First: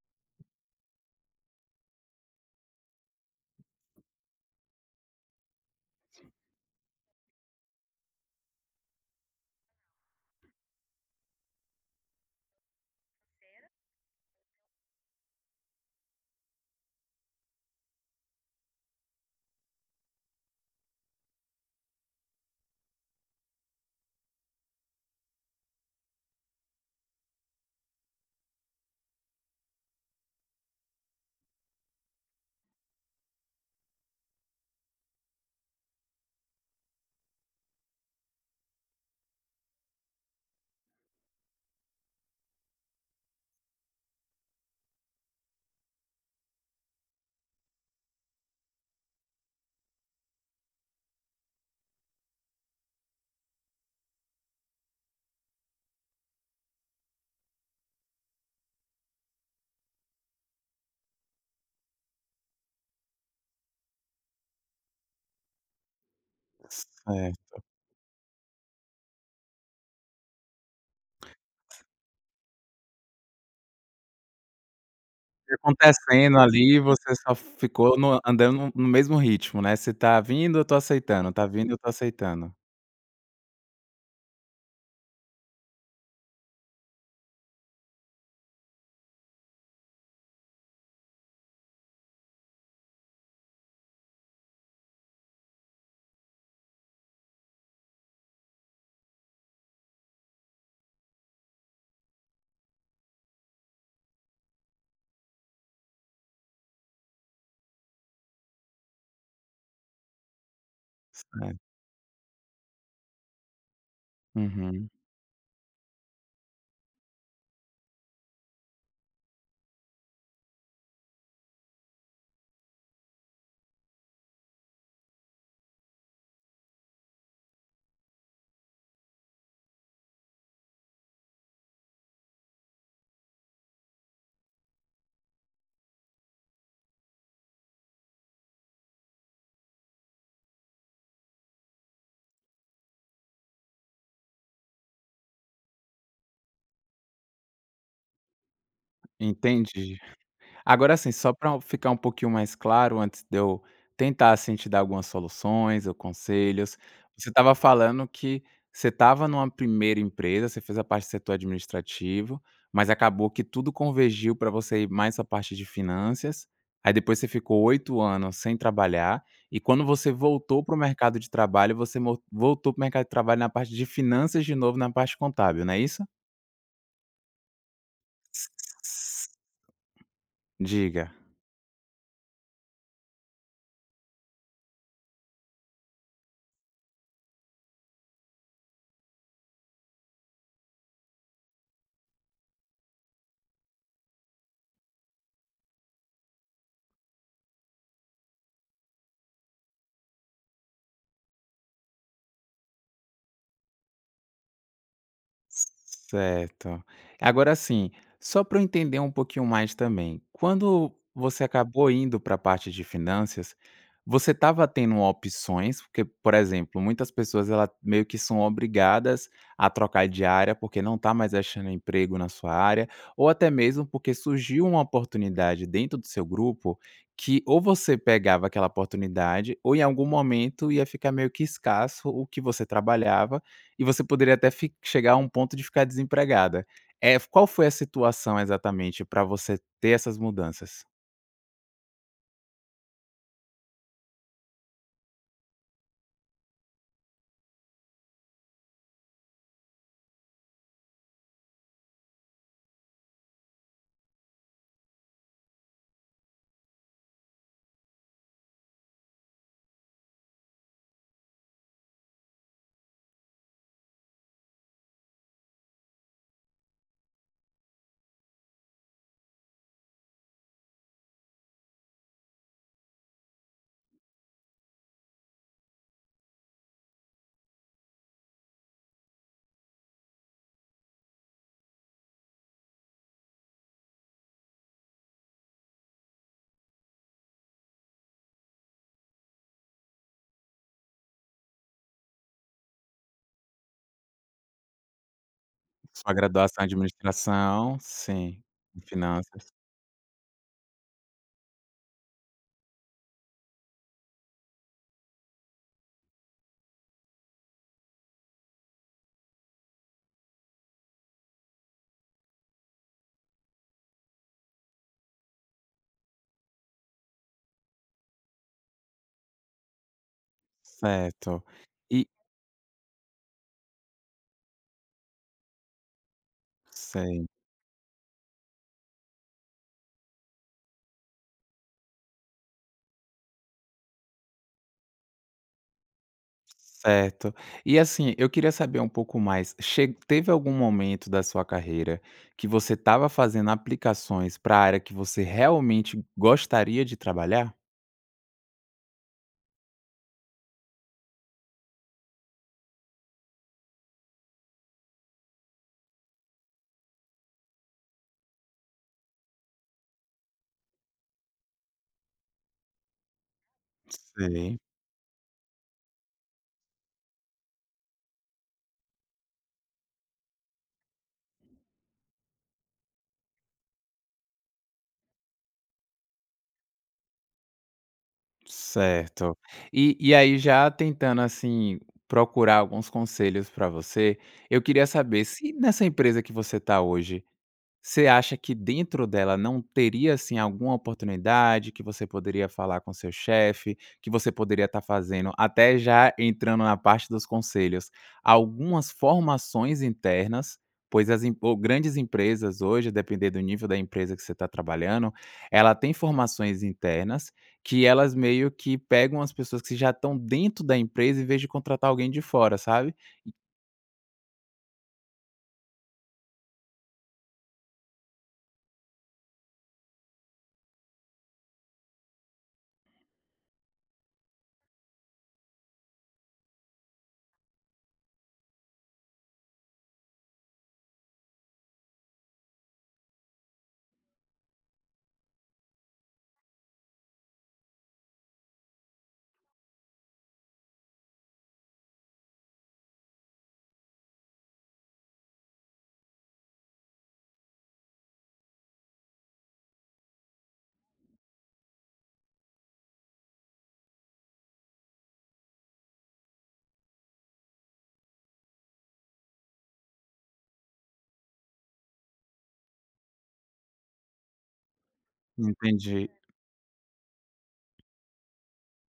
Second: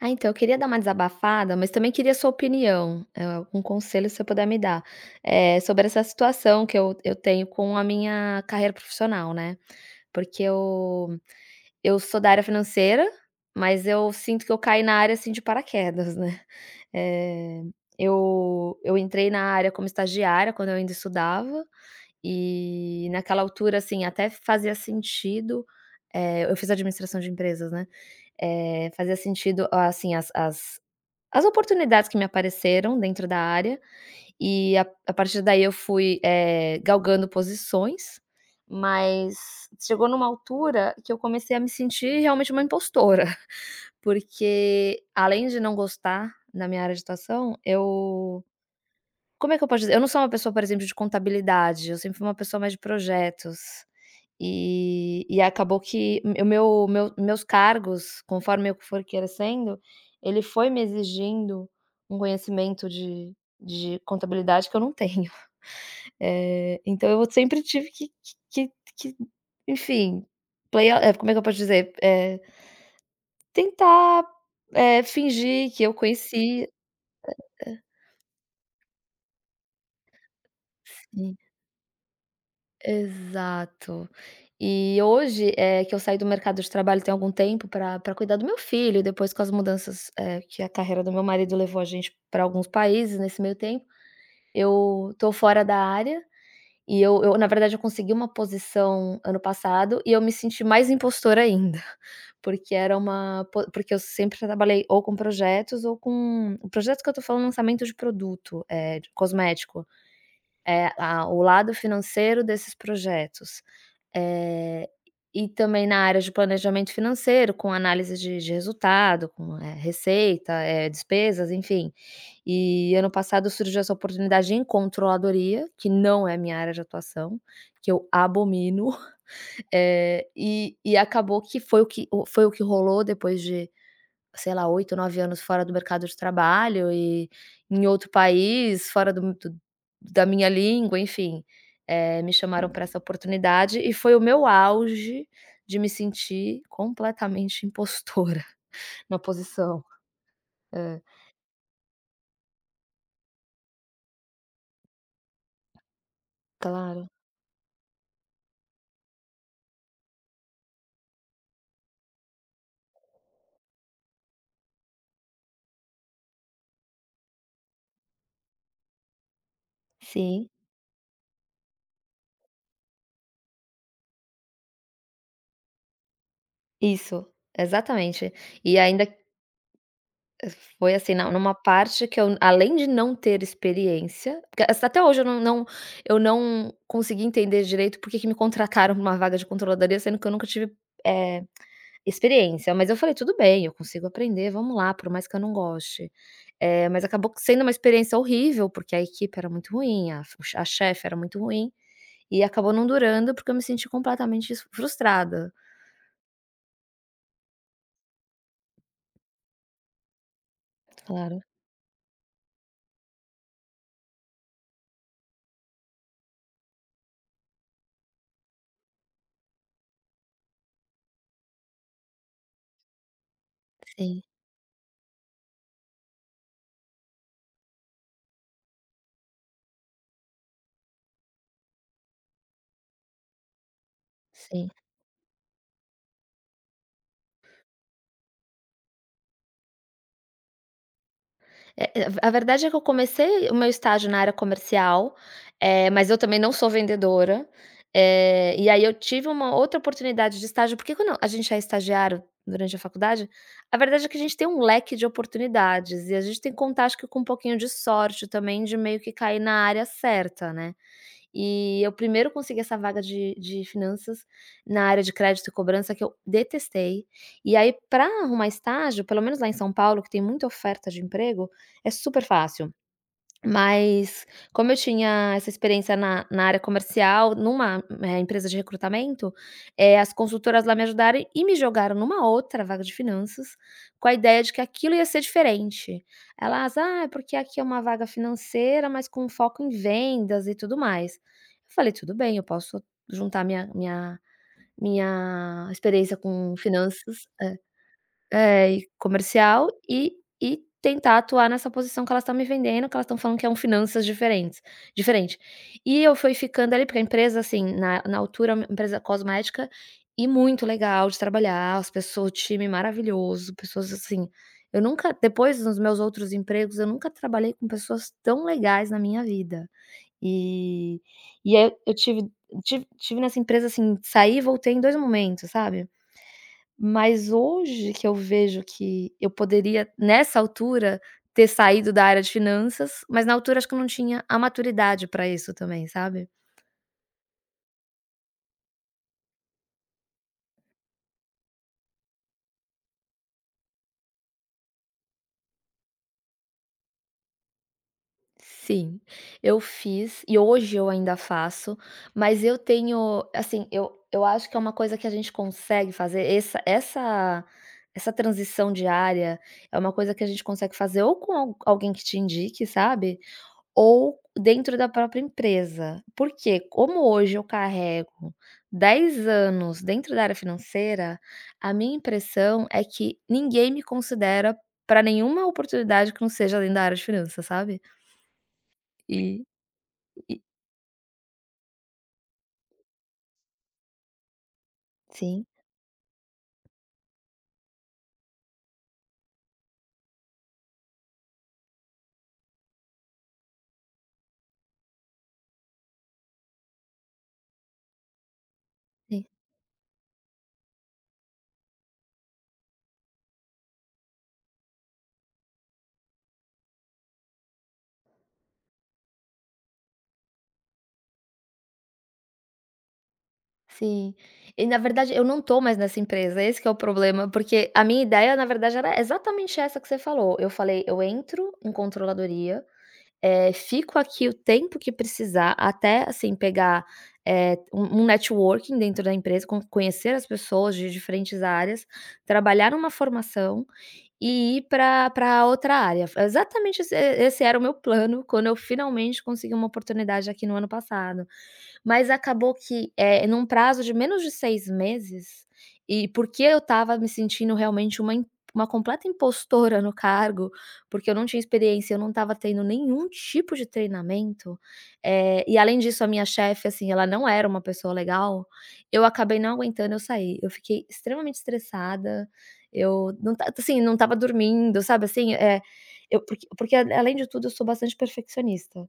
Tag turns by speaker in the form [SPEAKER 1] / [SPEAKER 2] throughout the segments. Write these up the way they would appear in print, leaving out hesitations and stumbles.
[SPEAKER 1] Ah, então eu queria dar uma desabafada, mas também queria sua opinião, algum conselho se você puder me dar, sobre essa situação que eu tenho com a minha carreira profissional, né. Porque eu sou da área financeira, mas eu sinto que eu caí na área, assim, de paraquedas, né. Eh, eu entrei na área como estagiária quando eu ainda estudava, e naquela altura, assim, até fazia sentido, eu fiz administração de empresas, né, fazia sentido, ah, assim, as oportunidades que me apareceram dentro da área, e a partir daí eu fui, galgando posições, mas chegou numa altura que eu comecei a me sentir realmente uma impostora, porque além de não gostar da minha área de atuação, eu como é que eu posso dizer? Eu não sou uma pessoa, por exemplo, de contabilidade, eu sempre fui uma pessoa mais de projetos. E acabou que o meu meus cargos, conforme eu for crescendo, ele foi me exigindo um conhecimento de contabilidade que eu não tenho. Então eu
[SPEAKER 2] Certo.
[SPEAKER 1] sempre tive que que, enfim, play a como é que eu posso dizer? Tentar,
[SPEAKER 2] E
[SPEAKER 1] fingir que eu
[SPEAKER 2] acontecendo
[SPEAKER 1] conhecia.
[SPEAKER 2] ali, você só ficou andando no mesmo ritmo, né? Você tá vindo, eu tô aceitando, tá vindo, eu tô aceitando.
[SPEAKER 1] Exato. E hoje, é que eu saí do mercado de trabalho tem algum tempo para cuidar do meu filho, depois com as mudanças, que a carreira do meu marido levou a gente para alguns países nesse meio tempo, eu tô fora da área e eu na verdade eu consegui uma posição ano passado e eu me senti mais impostora ainda, porque era uma po porque eu sempre trabalhei ou com projetos ou com o projeto que eu tô falando lançamento de produto, é de cosmético. É, a o
[SPEAKER 2] Certo.
[SPEAKER 1] lado financeiro desses projetos. Eh,
[SPEAKER 2] Uhum.
[SPEAKER 1] e também na área de planejamento financeiro, com análise de resultado, com, receita, despesas, enfim. E ano passado surgiu essa oportunidade em controladoria, que não é minha área de atuação, que eu abomino, e acabou que foi o que o foi o que rolou depois de sei lá, 8 9 anos fora do mercado de trabalho e em outro país, fora do da minha língua, enfim, me chamaram para essa oportunidade e foi o meu auge de me sentir completamente impostora na posição.
[SPEAKER 2] Entendi. Agora
[SPEAKER 1] É,
[SPEAKER 2] assim, só para ficar um pouquinho mais claro, antes de eu tentar, assim, te dar algumas soluções ou conselhos,
[SPEAKER 1] claro.
[SPEAKER 2] você estava falando que você estava numa primeira empresa, você fez a parte de setor administrativo, mas acabou que tudo convergiu para você ir mais à parte de finanças, aí depois você ficou 8 anos sem trabalhar, e quando você
[SPEAKER 1] Sim,
[SPEAKER 2] voltou para o mercado de trabalho, você mo voltou para o mercado de trabalho na parte de finanças de novo, na parte contábil, não é isso?
[SPEAKER 1] isso, exatamente. E ainda foi
[SPEAKER 2] Diga.
[SPEAKER 1] assim, não, numa parte que eu além de não ter experiência, porque assim, até hoje eu não eu não consegui entender direito porque que me contrataram para uma vaga de controladoria, sendo que eu nunca tive, eh, experiência, mas eu falei: "Tudo bem, eu consigo aprender, vamos lá, por mais que eu não goste". Mas acabou sendo uma experiência horrível, porque a equipe era muito ruim, a chefe era muito ruim, e acabou não durando, porque eu me senti completamente frustrada.
[SPEAKER 2] Certo. Agora sim. Só para eu entender um pouquinho mais também, quando
[SPEAKER 1] Claro.
[SPEAKER 2] você acabou indo para a parte de finanças, você estava tendo opções? Porque, por exemplo, muitas pessoas ela meio que são obrigadas a trocar de área porque não está mais achando emprego na sua área, ou até mesmo porque
[SPEAKER 1] Sim,
[SPEAKER 2] surgiu uma oportunidade dentro do seu grupo que ou você pegava aquela oportunidade, ou em algum momento ia ficar meio que escasso o que você trabalhava e você poderia até
[SPEAKER 1] sim.
[SPEAKER 2] fi chegar a um ponto de ficar desempregada. É, qual foi a situação exatamente para você ter essas mudanças?
[SPEAKER 1] A verdade é que eu comecei o meu estágio na área comercial, mas eu também não sou vendedora, e aí eu tive uma outra oportunidade de estágio, porque quando a gente é estagiário durante a faculdade, a verdade é que a gente tem um leque de oportunidades e a gente tem que contar acho que com um pouquinho de sorte também, de meio que cair na área certa, né. E eu primeiro consegui essa vaga de finanças na área de crédito e cobrança que eu detestei, e aí para arrumar estágio, pelo menos lá em São Paulo que tem muita oferta de emprego, é super fácil, mas como eu tinha essa experiência na área comercial, numa, empresa de recrutamento, as consultoras lá me ajudaram e me jogaram numa outra vaga de finanças, com a ideia de que aquilo ia ser diferente. Elas: "Ah, é porque aqui é uma vaga financeira, mas com foco em vendas e tudo mais". Eu falei: "Tudo bem, eu posso juntar minha minha
[SPEAKER 2] Sua
[SPEAKER 1] experiência com
[SPEAKER 2] graduação em
[SPEAKER 1] finanças".
[SPEAKER 2] administração, sim,
[SPEAKER 1] É,
[SPEAKER 2] em
[SPEAKER 1] e
[SPEAKER 2] finanças,
[SPEAKER 1] comercial e tentar atuar nessa posição que elas estão me vendendo, que elas estão falando que é um finanças diferente. E eu fui ficando ali, porque a empresa, assim, na altura, uma empresa cosmética e muito legal de trabalhar, as pessoas o time maravilhoso, pessoas assim eu nunca depois nos meus outros empregos, eu nunca trabalhei com pessoas tão legais na minha vida. E
[SPEAKER 2] certo.
[SPEAKER 1] e aí eu
[SPEAKER 2] E
[SPEAKER 1] tive tive nessa empresa, assim, saí e voltei em 2 momentos, sabe?
[SPEAKER 2] sei,
[SPEAKER 1] Mas hoje que eu vejo que eu poderia, nessa altura, ter saído da área de finanças, mas na altura acho que eu não tinha a maturidade para isso também, sabe.
[SPEAKER 2] certo. E assim, eu queria saber um pouco mais, che teve algum momento da sua carreira que você estava fazendo aplicações para a área que você realmente gostaria de trabalhar?
[SPEAKER 1] Sim, eu fiz e hoje eu ainda faço, mas eu tenho assim, eu acho que é uma coisa que a gente consegue fazer, essa transição diária é uma coisa que a gente consegue fazer ou com al alguém que te indique, sabe, ou
[SPEAKER 2] Sei.
[SPEAKER 1] dentro da própria empresa. Porque como hoje eu carrego 10 anos dentro da área financeira, a minha impressão é que ninguém me considera para nenhuma oportunidade que não seja dentro da área de finanças, sabe. E
[SPEAKER 2] Certo. E
[SPEAKER 1] e
[SPEAKER 2] aí já tentando, assim, procurar alguns conselhos para você, eu queria saber
[SPEAKER 1] sim,
[SPEAKER 2] se nessa empresa que você está hoje, você acha que dentro dela não teria, assim, alguma oportunidade que você poderia falar com seu chefe, que você poderia estar fazendo, até já entrando na parte dos conselhos, algumas
[SPEAKER 1] sim,
[SPEAKER 2] formações internas, pois as em ou grandes empresas hoje, a depender do nível da empresa que você está trabalhando, ela tem formações internas que elas meio que pegam as pessoas que já estão dentro da empresa em vez de contratar alguém de fora, sabe.
[SPEAKER 1] sim. E na verdade eu não tô mais nessa empresa, esse que é o problema, porque a minha ideia na verdade era exatamente essa que você falou. Eu falei: "Eu entro em controladoria". Fico aqui o tempo que precisar, até, assim, pegar, um networking dentro da empresa, conhecer as pessoas de diferentes áreas, trabalhar numa formação e ir para pra outra área. Exatamente esse era o meu plano quando eu finalmente consegui uma oportunidade aqui no ano passado. Mas acabou que, é num prazo de menos de 6 meses, e porque eu estava me sentindo realmente uma completa impostora no cargo, porque eu não tinha experiência, eu não estava tendo nenhum tipo de treinamento, e além disso a minha chefe, assim, ela não era uma pessoa legal, eu acabei não aguentando, eu saí. Eu fiquei extremamente estressada, eu não estava dormindo, sabe, assim, é
[SPEAKER 2] Entendi.
[SPEAKER 1] eu além de tudo eu sou bastante perfeccionista.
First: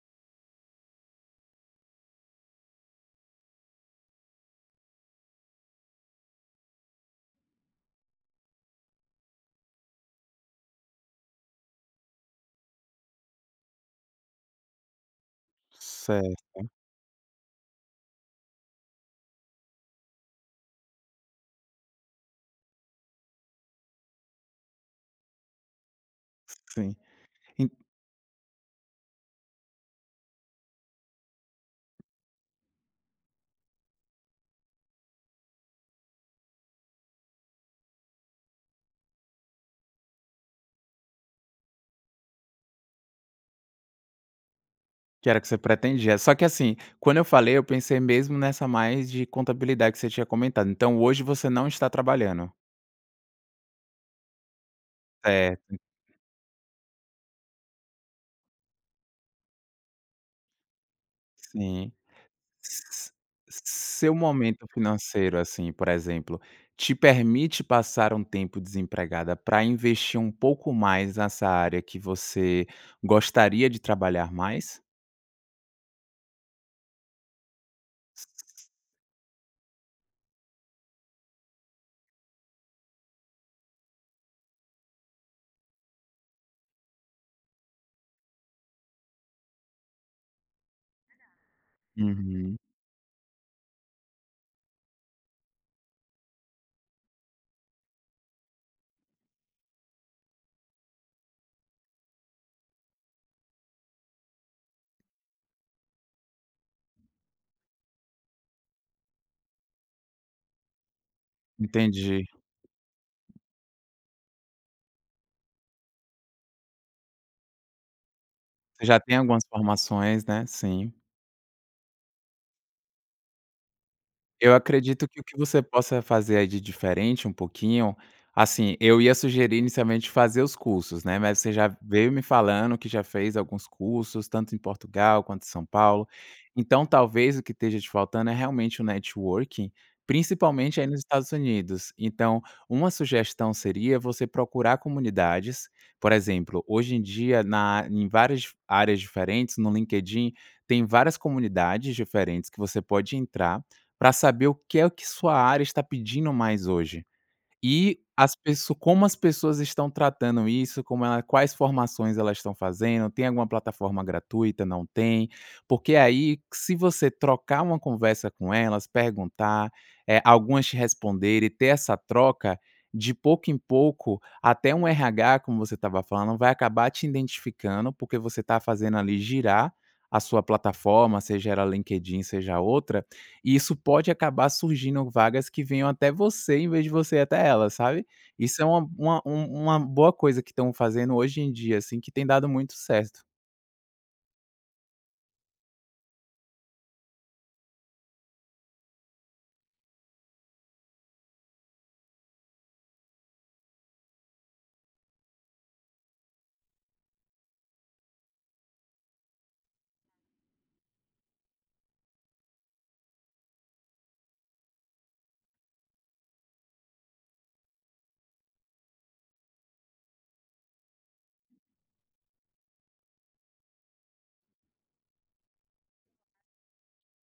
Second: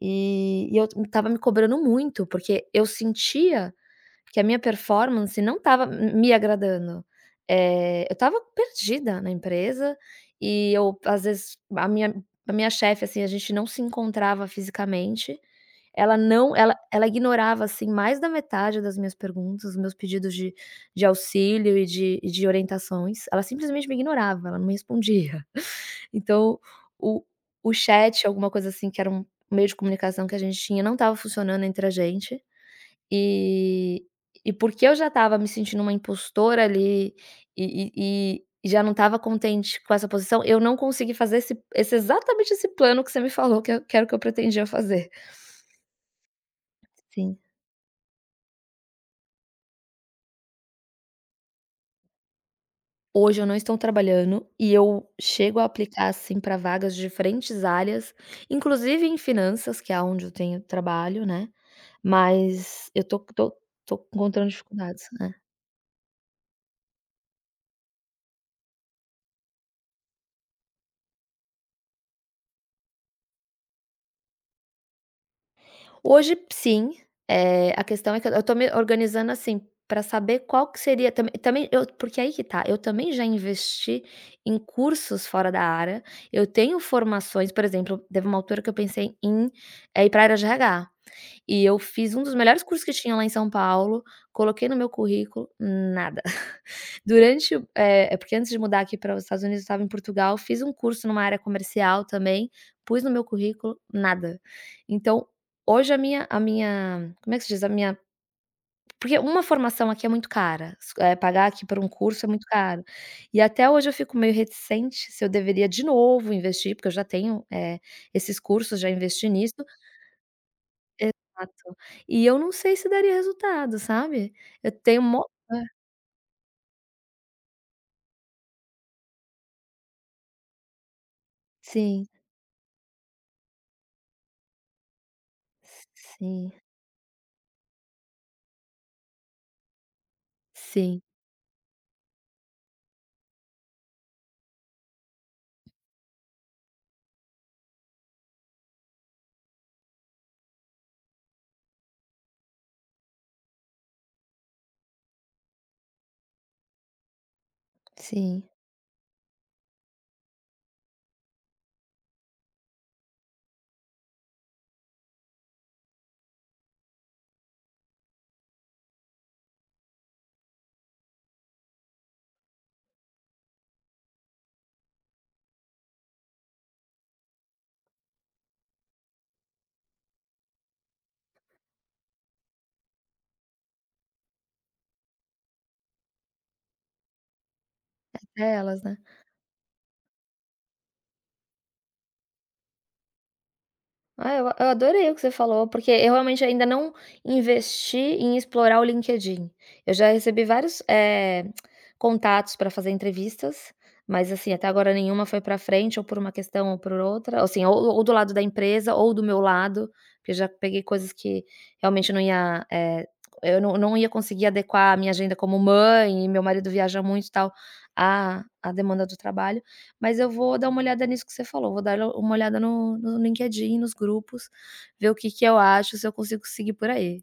[SPEAKER 1] E eu estava me cobrando muito, porque eu sentia que a minha performance não estava m me agradando. Eu estava perdida na empresa e eu às vezes a minha chefe, assim, a gente não se encontrava fisicamente, ela não
[SPEAKER 2] Certo,
[SPEAKER 1] ela ela ignorava, assim, mais da metade das minhas perguntas, os meus pedidos de auxílio e de orientações, ela simplesmente me ignorava, ela não me respondia. Então
[SPEAKER 2] sim.
[SPEAKER 1] o o chat, alguma coisa assim, que era um meio de comunicação que a gente tinha, não estava funcionando entre a gente. E e porque eu já estava me sentindo uma impostora ali e já não estava contente com essa posição, eu não consegui fazer esse esse exatamente esse plano que você me falou que eu que era o que eu pretendia fazer.
[SPEAKER 2] Que era o que você pretendia. Só que assim, quando eu
[SPEAKER 1] Sim.
[SPEAKER 2] falei, eu pensei mesmo nessa mais de contabilidade que você tinha comentado. Então hoje você não está trabalhando.
[SPEAKER 1] Hoje eu não estou trabalhando e eu chego a
[SPEAKER 2] Certo,
[SPEAKER 1] aplicar, assim, para vagas de diferentes áreas, inclusive em finanças, que é onde eu tenho trabalho, né,
[SPEAKER 2] sim.
[SPEAKER 1] mas eu
[SPEAKER 2] S
[SPEAKER 1] tô
[SPEAKER 2] Seu
[SPEAKER 1] encontrando
[SPEAKER 2] momento
[SPEAKER 1] dificuldades, né.
[SPEAKER 2] financeiro, assim, por exemplo, te permite passar um tempo desempregada para investir um pouco mais nessa área que você gostaria de trabalhar mais?
[SPEAKER 1] Hoje sim, a questão é que eu tô me organizando, assim, para saber qual que seria também eu porque aí que tá, eu também já investi em cursos fora da área, eu tenho formações, por exemplo, teve uma altura que eu pensei em, ir para a área de RH. E eu fiz um dos
[SPEAKER 2] Uhum,
[SPEAKER 1] melhores cursos que tinha lá em São Paulo, coloquei no meu currículo, nada. Durante o é porque antes de mudar aqui para os Estados Unidos, eu estava em Portugal, fiz um curso numa área comercial também, pus no meu currículo, nada. Então, hoje a minha como é que se diz? A minha porque uma formação aqui é muito cara, pagar aqui por um
[SPEAKER 2] entendi.
[SPEAKER 1] curso é muito caro. E até hoje eu fico meio reticente se eu deveria de novo investir, porque eu já tenho, esses cursos,
[SPEAKER 2] Você
[SPEAKER 1] já
[SPEAKER 2] já tem
[SPEAKER 1] investi
[SPEAKER 2] algumas
[SPEAKER 1] nisso.
[SPEAKER 2] formações, né, sim.
[SPEAKER 1] Exato. E eu não sei se daria resultado, sabe.
[SPEAKER 2] Eu
[SPEAKER 1] Eu tenho
[SPEAKER 2] acredito que
[SPEAKER 1] mó
[SPEAKER 2] o que você possa fazer aí de diferente um pouquinho, assim, eu ia sugerir inicialmente fazer os cursos, né, mas você já
[SPEAKER 1] sim,
[SPEAKER 2] veio me falando que já fez alguns cursos, tanto em Portugal quanto em São Paulo.
[SPEAKER 1] sim,
[SPEAKER 2] Então talvez o que esteja te faltando é realmente o networking, principalmente aí
[SPEAKER 1] sim,
[SPEAKER 2] nos Estados Unidos. Então, uma sugestão seria você procurar comunidades, por exemplo, hoje em dia na em várias dif áreas diferentes, no LinkedIn, tem várias comunidades diferentes que você pode entrar para saber o que é que sua área está pedindo mais hoje. E as
[SPEAKER 1] sim.
[SPEAKER 2] pessoas como as pessoas estão tratando isso, como ela quais formações elas estão fazendo, tem alguma plataforma gratuita, não tem? Porque aí, se você trocar uma conversa com elas, perguntar, algumas te responderem, ter essa troca, de pouco em pouco, até um RH, como você estava falando, vai acabar te identificando, porque você está fazendo ali girar a sua plataforma, seja ela LinkedIn, seja outra, e isso pode acabar surgindo vagas que venham até você, em vez de você ir até ela, sabe. Isso é
[SPEAKER 1] Delas,
[SPEAKER 2] uma
[SPEAKER 1] né.
[SPEAKER 2] uma um uma boa coisa que estão fazendo hoje em dia, assim, que tem dado muito certo.
[SPEAKER 1] Ah, eu adorei o que você falou, porque eu realmente ainda não investi em explorar o LinkedIn. Eu já recebi vários, contatos para fazer entrevistas, mas, assim, até agora nenhuma foi para frente, ou por uma questão ou por outra, assim, ou do lado da empresa ou do meu lado, porque eu já peguei coisas que realmente não ia, eu não ia conseguir adequar a minha agenda como mãe, e meu marido viaja muito e tal, à demanda do trabalho. Mas eu vou dar uma olhada nisso que você falou, vou dar uma olhada no LinkedIn, nos grupos, ver o que que eu acho, se eu consigo seguir por aí.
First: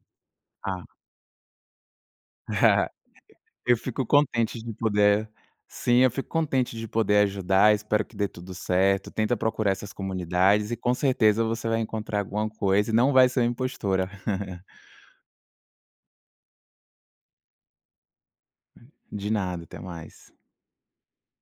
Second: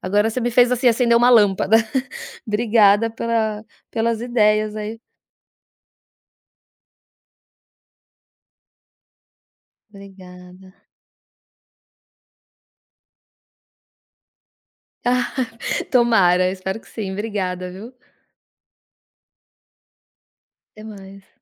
[SPEAKER 1] Agora você me fez,
[SPEAKER 2] Ah,
[SPEAKER 1] assim, acender uma lâmpada. Obrigada pela
[SPEAKER 2] eu fico
[SPEAKER 1] pelas
[SPEAKER 2] contente de
[SPEAKER 1] ideias aí.
[SPEAKER 2] poder sim, eu fico contente de poder ajudar, espero que dê tudo certo, tenta procurar essas comunidades
[SPEAKER 1] Obrigada.
[SPEAKER 2] e com certeza você vai encontrar alguma coisa e não vai ser uma impostora.
[SPEAKER 1] Ah, tomara, espero que sim. Obrigada, viu.
[SPEAKER 2] De nada, até mais.
[SPEAKER 1] Até mais.